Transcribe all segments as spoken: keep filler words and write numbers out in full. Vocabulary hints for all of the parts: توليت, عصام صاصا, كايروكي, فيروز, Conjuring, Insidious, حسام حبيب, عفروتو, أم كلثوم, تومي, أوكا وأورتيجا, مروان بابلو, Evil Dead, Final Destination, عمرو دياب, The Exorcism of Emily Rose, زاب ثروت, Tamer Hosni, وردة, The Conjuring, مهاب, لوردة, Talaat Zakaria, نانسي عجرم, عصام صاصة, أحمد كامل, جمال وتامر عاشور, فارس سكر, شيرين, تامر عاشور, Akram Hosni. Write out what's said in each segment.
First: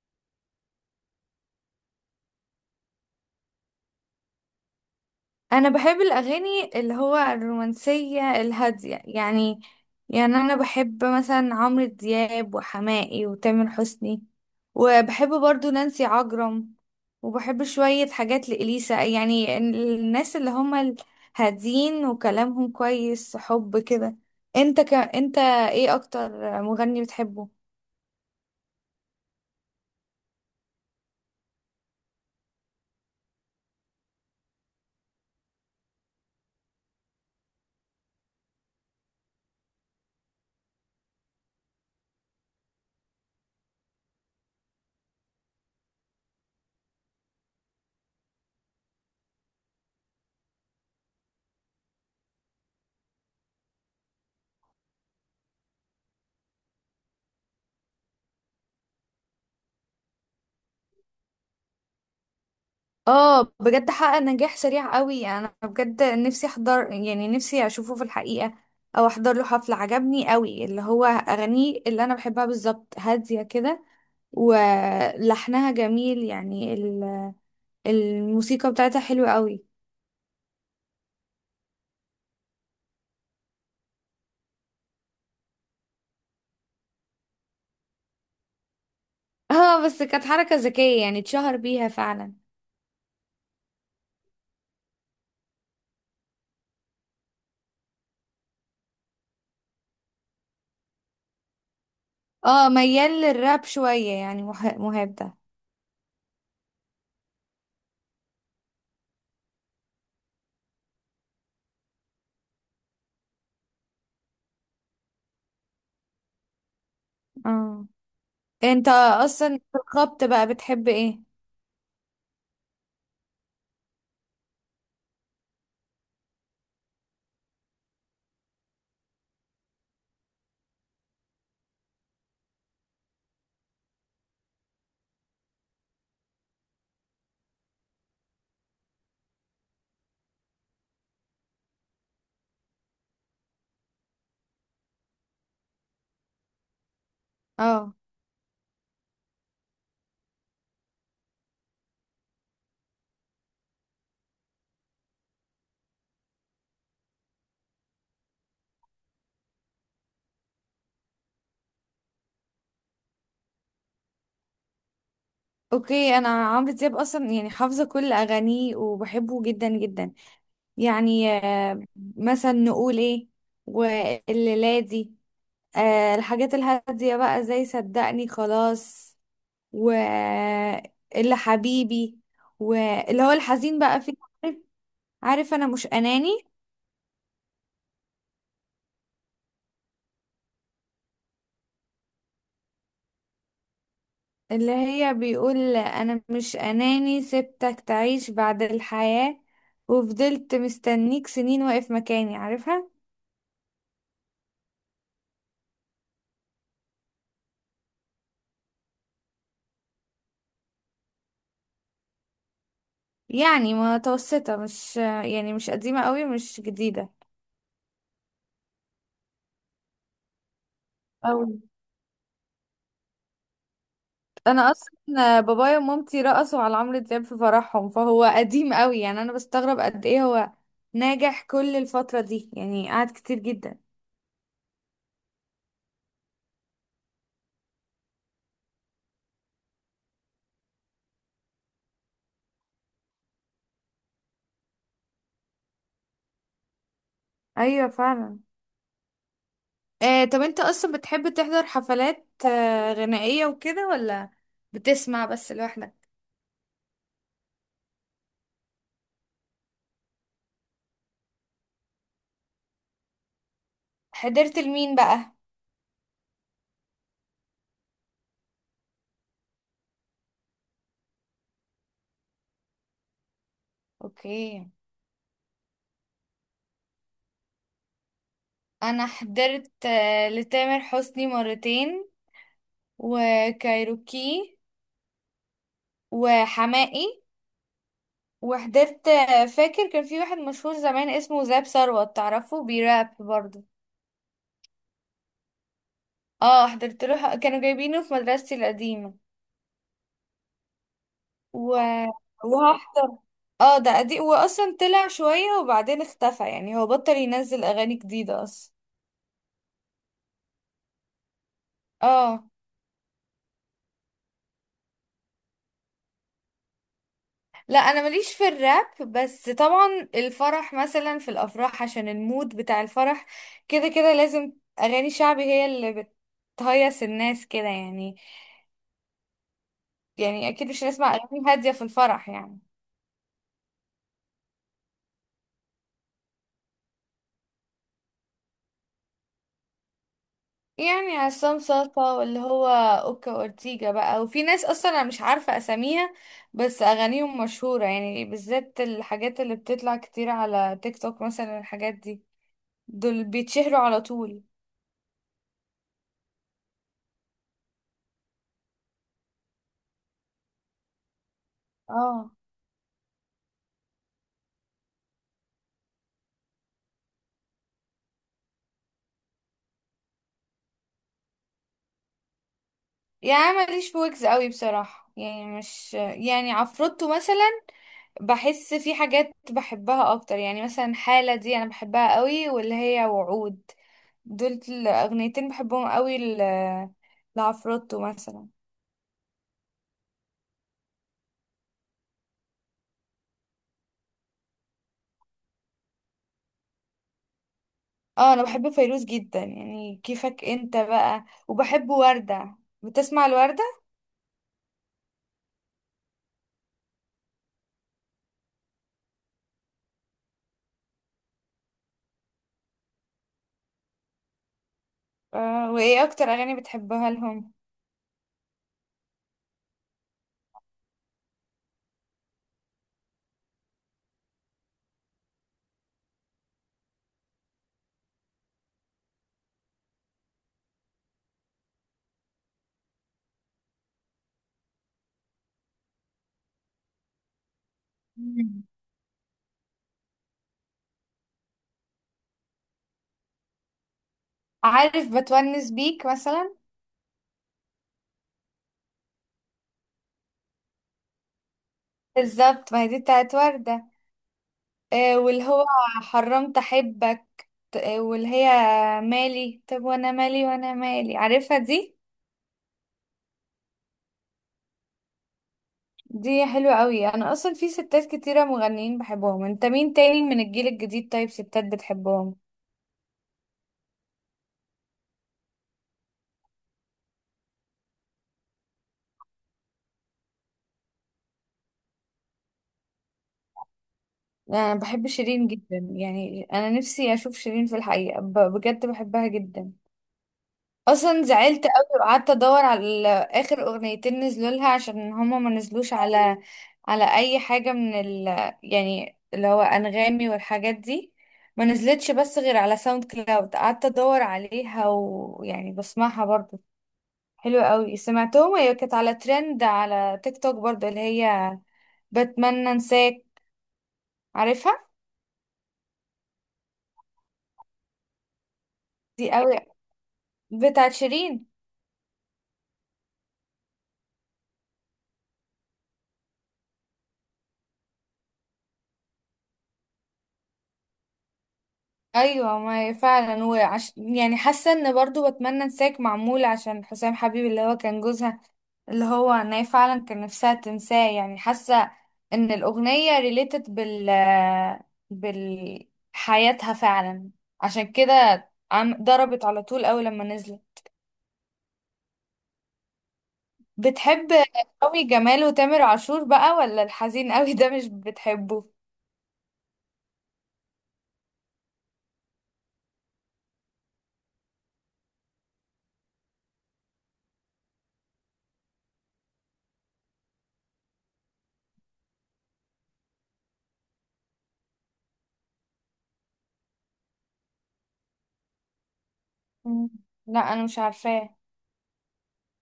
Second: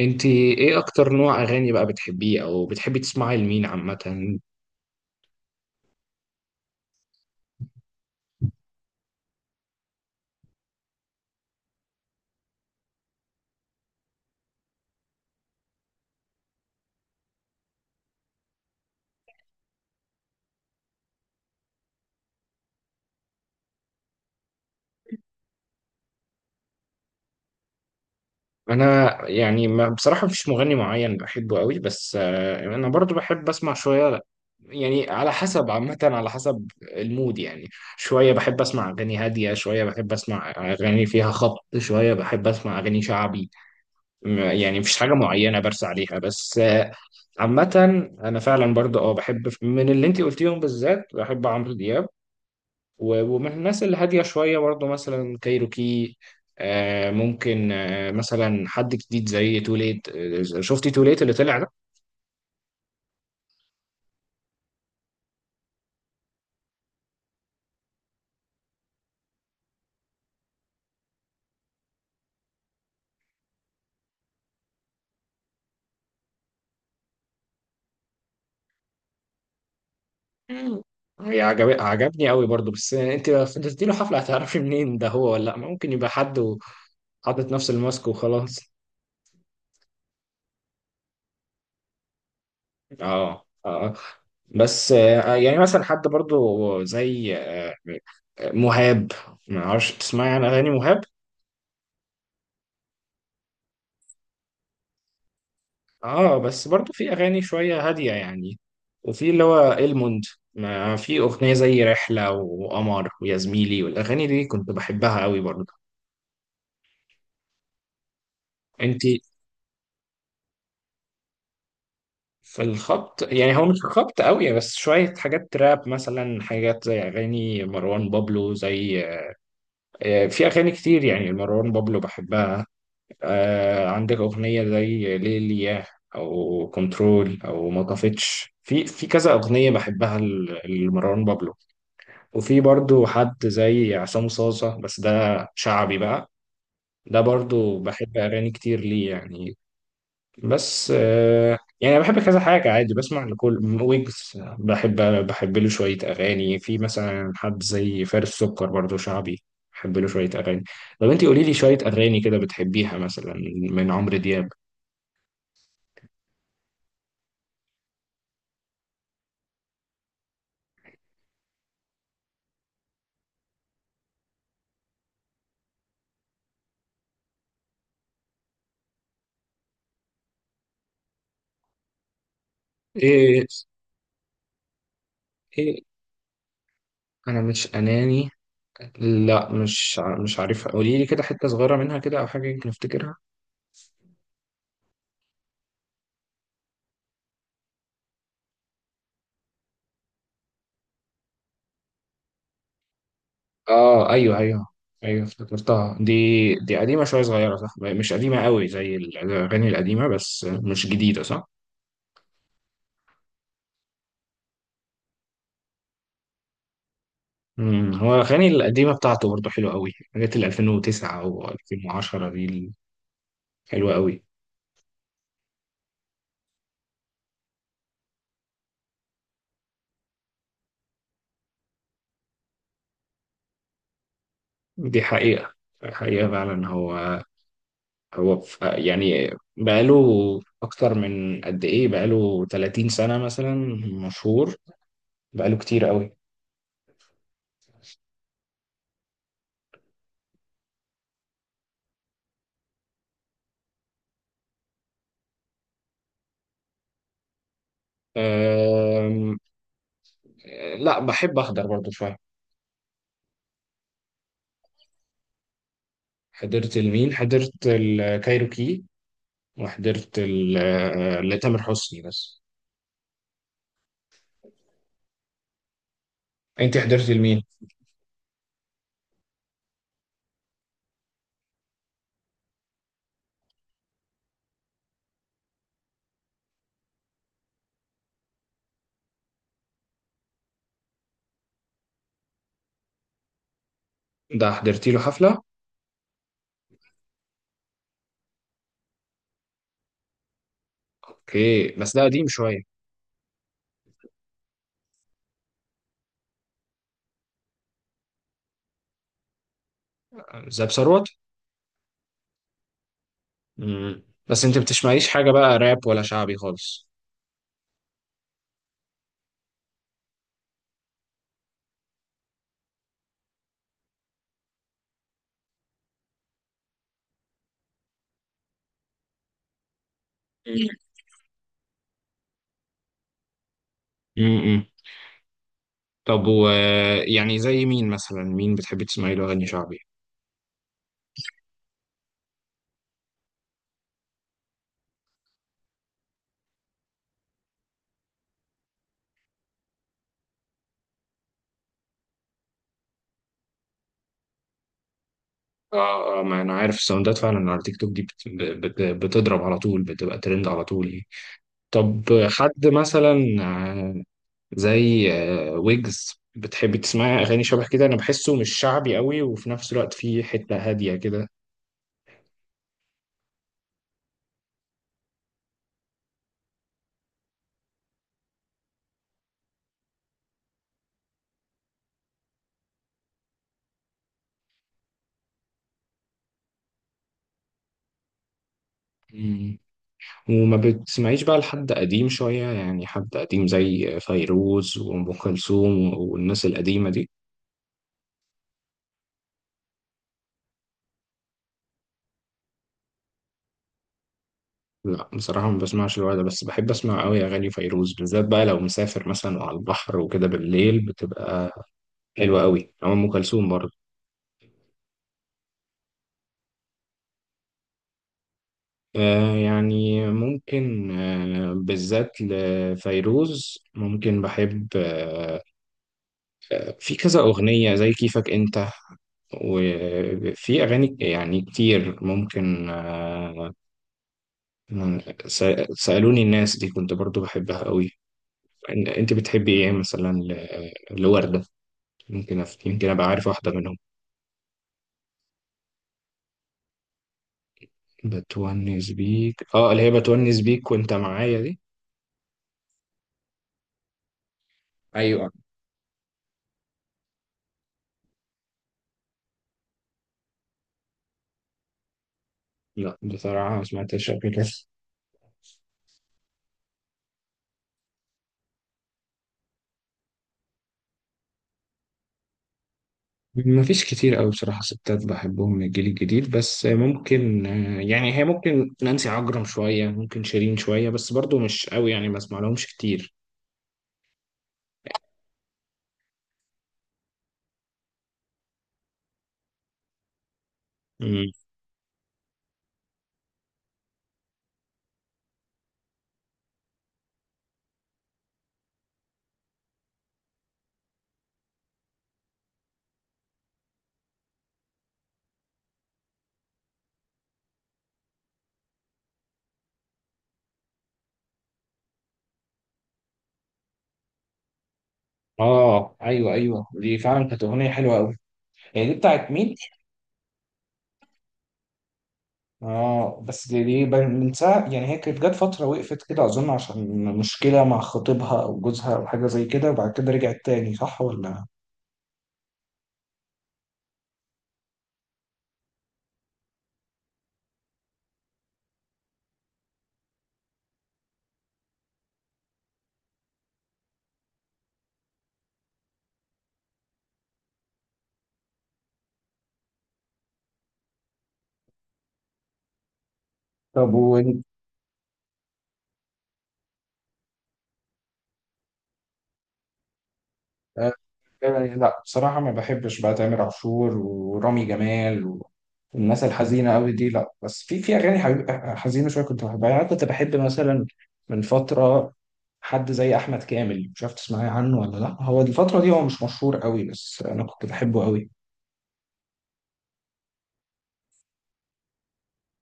انت ايه اكتر نوع اغاني بقى بتحبيه او بتحبي تسمعي لمين عامه؟ انا بحب الاغاني اللي هو الرومانسيه الهاديه يعني. يعني انا بحب مثلا عمرو دياب وحماقي وتامر حسني، وبحب برضو نانسي عجرم، وبحب شويه حاجات لإليسا، يعني الناس اللي هم الهادين وكلامهم كويس، حب كده. انت ك... انت ايه اكتر مغني بتحبه؟ انا يعني ما بصراحه مفيش مغني معين بحبه قوي، بس آه، انا برضو بحب اسمع شويه، يعني على حسب، عامه، على حسب المود يعني. شويه بحب اسمع اغاني هاديه، شويه بحب اسمع اغاني فيها خبط، شويه بحب اسمع اغاني شعبي. م- يعني مفيش حاجه معينه برسى عليها، بس آه، عامه. انا فعلا برضو اه بحب من اللي انت قلتيهم، بالذات بحب عمرو دياب و- ومن الناس اللي هادية شوية برضه مثلا كايروكي. آه ممكن، آه مثلا حد جديد زي توليت، آه شفتي توليت اللي طلع ده؟ اه بجد حقق نجاح سريع قوي، يعني انا بجد نفسي احضر، يعني نفسي اشوفه في الحقيقة او احضر له حفلة. عجبني قوي اللي هو اغانيه اللي انا بحبها بالظبط هادية كده، ولحنها جميل. يعني ال- الموسيقى بتاعتها حلوة قوي. مم. هي عجب... عجبني قوي برضه، بس انت لو فضلتي له حفلة هتعرفي منين ده هو ولا لا؟ ممكن يبقى حد وحاطط نفس الماسك وخلاص. اه بس كانت حركة ذكية يعني اتشهر بيها فعلا. اه اه. بس آه يعني مثلا حد برضه زي آه مهاب، ما اعرفش تسمعي عن اغاني مهاب؟ اه ميال للراب شوية، يعني مه- مهاب ده. اه بس برضو في اغاني شويه هاديه يعني، وفي اللي هو الموند، ما في اغنيه زي رحله وقمر ويا زميلي والاغاني دي كنت بحبها قوي برضو. اه، انت انت اصلا في الخبط بقى بتحب ايه؟ في الخبط يعني هو مش خبط قوي، بس شويه حاجات راب، مثلا حاجات زي اغاني مروان بابلو، زي آه، في اغاني كتير يعني مروان بابلو بحبها. آه، عندك اغنيه زي ليليا، او كنترول، او ما طفتش، في في كذا اغنيه بحبها ل- لمروان بابلو. وفي برضو حد زي عصام صاصة، بس ده شعبي بقى، ده برضو اه، بحب أغاني كتير ليه يعني. بس آه، يعني أنا بحب كذا حاجة، عادي بسمع لكل ويجز. بحب بحب له شوية أغاني، في مثلا حد زي فارس سكر، برضو شعبي، بحب له شوية أغاني. طب أنت قولي لي شوية أغاني كده بتحبيها مثلا من عمرو دياب. اوكي، انا عمرو دياب اصلا يعني حافظه كل اغانيه وبحبه جدا جدا. يعني آه، مثلا نقول ايه؟ والليلة دي، آه، الحاجات الهاديه بقى زي صدقني خلاص، واللي حبيبي، واللي هو إيه؟ الحزين بقى فيه. عارف؟ عارف انا إيه؟ مش اناني؟ أنا مش أناني؟ لا، مش ع- مش عارفها، قولي لي كده حتة صغيرة منها كده أو حاجة، يمكن أفتكرها. اللي هي بيقول انا مش اناني سبتك تعيش بعد الحياه، وفضلت مستنيك سنين واقف مكاني، عارفها. اه ايوه ايوه، ايوه افتكرتها دي. دي قديمه شويه صغيره، صح؟ مش قديمه قوي زي الاغاني القديمه، بس مش جديده، صح؟ يعني متوسطة، مش يعني مش قديمة قوي مش جديدة. امم هو الاغاني القديمه بتاعته برضه حلوه قوي، حاجات ال ألفين وتسعة او أوي. ألفين وعشرة دي، حلوه قوي. انا اصلا بابايا ومامتي رقصوا على عمرو دياب في فرحهم، فهو قديم قوي يعني. انا بستغرب قد ايه هو ناجح كل الفترة دي، يعني قعد كتير جدا. دي حقيقه، حقيقه فعلا. هو هو ف- يعني بقاله، اكتر من قد ايه، بقاله ثلاثين سنه مثلا، مشهور، بقاله كتير قوي. ايوه فعلا. آه، طب انت اصلا بتحب تحضر حفلات آه غنائية وكده ولا بتسمع بس لوحدك؟ أم... لا، بحب احضر برضه شويه. حضرت لمين بقى؟ حضرت لمين؟ حضرت الكايروكي، وحضرت ال- آه، لتامر حسني بس. اوكي، انت حضرت لمين؟ انا حضرت آه لتامر حسني مرتين، وكايروكي، وحماقي، وحضرت، فاكر كان في واحد مشهور زمان اسمه زاب ثروت، تعرفه بيراب برضه؟ ده حضرتي له حفلة؟ اه حضرت له، كانوا جايبينه في مدرستي القديمة. اوكي، و... بس ده قديم شوية. وهحضر. اه ده قديم، واصلا طلع شوية وبعدين اختفى، يعني هو بطل ينزل اغاني جديدة اصلا. زاب ثروت؟ اه. مم. بس انت بتسمعيش حاجة بقى راب ولا شعبي خالص؟ لا انا ماليش في الراب، بس طبعا الفرح مثلا، في الافراح عشان المود بتاع الفرح كده كده لازم اغاني شعبي هي اللي بتهيص الناس كده يعني. يعني اكيد مش هنسمع اغاني هاديه في الفرح يعني. امم طب، و، يعني زي مين مثلا، مين بتحبي تسمعي له اغاني شعبي؟ يعني عصام صاصا، واللي هو اوكا اورتيجا بقى، وفي ناس اصلا انا مش عارفه اساميها بس اغانيهم مشهوره، يعني بالذات الحاجات اللي بتطلع كتير على تيك توك مثلا، الحاجات دي دول بيتشهروا على طول. اه اه، ما انا عارف الساوندات فعلا على تيك توك دي بت... بت... بتضرب على طول، بتبقى ترند على طول. طب، اه، حد مثلا زي آه، ويجز، بتحبي تسمعي اغاني شبه كده؟ انا بحسه مش شعبي قوي وفي نفس الوقت فيه حته هاديه كده. يعني أنا ماليش في ويجز قوي بصراحه، يعني مش يعني عفروتو مثلا، بحس في حاجات بحبها اكتر. يعني مثلا حالة دي انا بحبها قوي، واللي هي وعود، دول الاغنيتين بحبهم قوي ل- لعفروتو مثلا. مم. وما بتسمعيش بقى لحد قديم شويه يعني، حد قديم زي فيروز وام كلثوم والناس القديمه دي؟ اه انا بحب فيروز جدا، يعني كيفك انت بقى، وبحب وردة. بتسمع الوردة؟ لا بصراحه ما بسمعش الوقت ده، بس بحب اسمع قوي اغاني فيروز، بالذات بقى لو مسافر مثلا وعلى البحر وكده بالليل، بتبقى حلوه قوي، او ام كلثوم برضه. آه، وايه اكتر اغاني بتحبها لهم؟ آه يعني ممكن، آه بالذات لفيروز، ممكن بحب، آه، في كذا أغنية زي كيفك أنت، وفي أغاني يعني كتير، ممكن آه، س- سألوني الناس دي كنت برضو بحبها قوي. مم. إن- أنت بتحبي إيه مثلا ل- لوردة؟ ممكن أف- يمكن أبقى عارف واحدة منهم. عارف بتونس بيك مثلا؟ بتونس بيك، آه اللي هي بتونس بيك وأنت معايا دي. بالظبط، ما هي دي بتاعت وردة. آه ايوه. واللي هو حرمت احبك ت- آه، واللي هي مالي، طب وانا مالي، وانا مالي، عارفها دي؟ لا بصراحة ما سمعتهاش قبل كده. دي حلوة قوي. انا اصلا في ستات كتيرة مغنيين بحبهم. انت مين تاني من الجيل الجديد، طيب، ستات بتحبهم؟ مفيش كتير قوي بصراحة ستات بحبهم من الجيل الجديد، بس ممكن آه، يعني، هي ممكن نانسي عجرم شوية، ممكن شيرين شوية، بس برضو مش قوي يعني، ما اسمع لهمش كتير. انا بحب شيرين جدا، يعني انا نفسي اشوف شيرين في الحقيقة، ب- بجد بحبها جدا. اصلا مم. زعلت قوي وقعدت ادور على اخر اغنيتين نزلوا لها عشان هما ما نزلوش على على اي حاجة من ال، يعني اللي هو انغامي والحاجات دي، ما نزلتش بس غير على ساوند كلاود. قعدت ادور عليها ويعني بسمعها برضه، حلو قوي. سمعتهم هي كانت على ترند على تيك توك برضه، اللي هي بتمنى انساك، عارفها؟ اه ايوه ايوه، دي فعلا كانت اغنية حلوة قوي. هي دي دي بتاعت مين؟ قوي بتاعت شيرين. اه بس دي, دي بن- من ساعة يعني، هي كانت جت فترة وقفت كده اظن عشان مشكلة مع خطيبها او جوزها او حاجة زي كده، وبعد كده رجعت تاني، صح ولا؟ ايوه ما هي فعلا، وعش... يعني حاسه ان برضه بتمنى انساك معمول عشان حسام حبيب اللي هو كان جوزها، اللي هو ان هي فعلا كان نفسها تنساه. يعني حاسه ان الاغنيه ريليتد بال بال حياتها فعلا، عشان كده عم ضربت على طول اول لما نزلت. طب، بتحب قوي جمال وتامر عاشور بقى، ولا الحزين قوي ده مش بتحبه؟ آه، آه، لا بصراحة ما بحبش بقى تامر عاشور ورامي جمال و- والناس الحزينة قوي دي، لا. بس في في أغاني حبيب- حزينة شوية كنت بحبها، يعني أنا كنت بحب مثلا من فترة حد زي أحمد كامل، مش عارف تسمعي عنه ولا لا، هو الفترة دي هو مش مشهور قوي، بس أنا كنت بحبه قوي. مم. لا انا مش عارفاه.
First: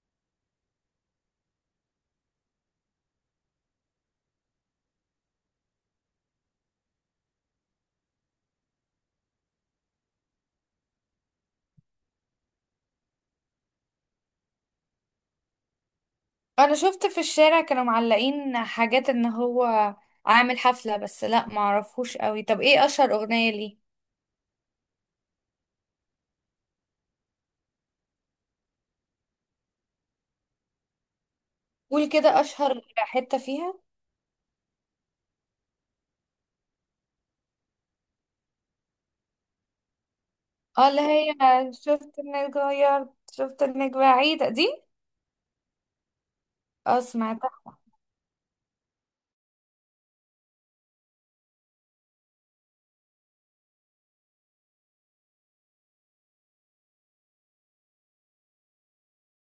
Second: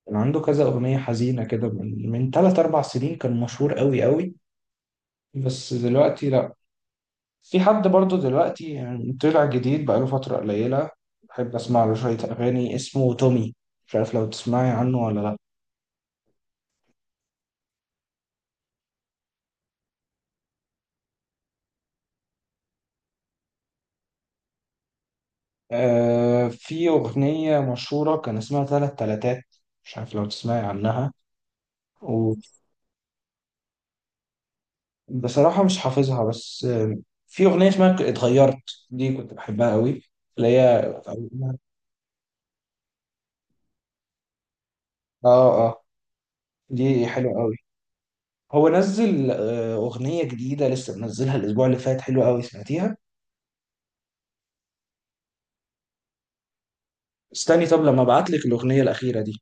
كان عنده كذا أغنية حزينة كده من من تلات أربع سنين، كان مشهور قوي قوي. بس دلوقتي، في حد برضو دلوقتي يعني طلع جديد بقاله فترة قليلة، بحب أسمع له شوية أغاني، اسمه تومي، مش عارف لو تسمعي عنه ولا لأ. انا شفت في الشارع كانوا معلقين حاجات ان هو عامل حفلة، بس لا معرفهوش قوي. طب ايه اشهر اغنية ليه؟ آه في أغنية مشهورة كان اسمها تلات تلاتات، مش عارف لو تسمعي عنها، قول كده اشهر حتة فيها. وبصراحة مش حافظها، بس آه في أغنية اسمها ك- اتغيرت، دي كنت بحبها قوي، اللي اه هي. اللي هي شفت انك اتغيرت، شفت انك بعيدة، دي؟ آه، آه، اه دي حلوة قوي. سمعتها. هو نزل آه أغنية جديدة لسه منزلها الأسبوع اللي فات، حلوة قوي، سمعتيها؟ استني طب لما ابعت لك الأغنية الأخيرة دي.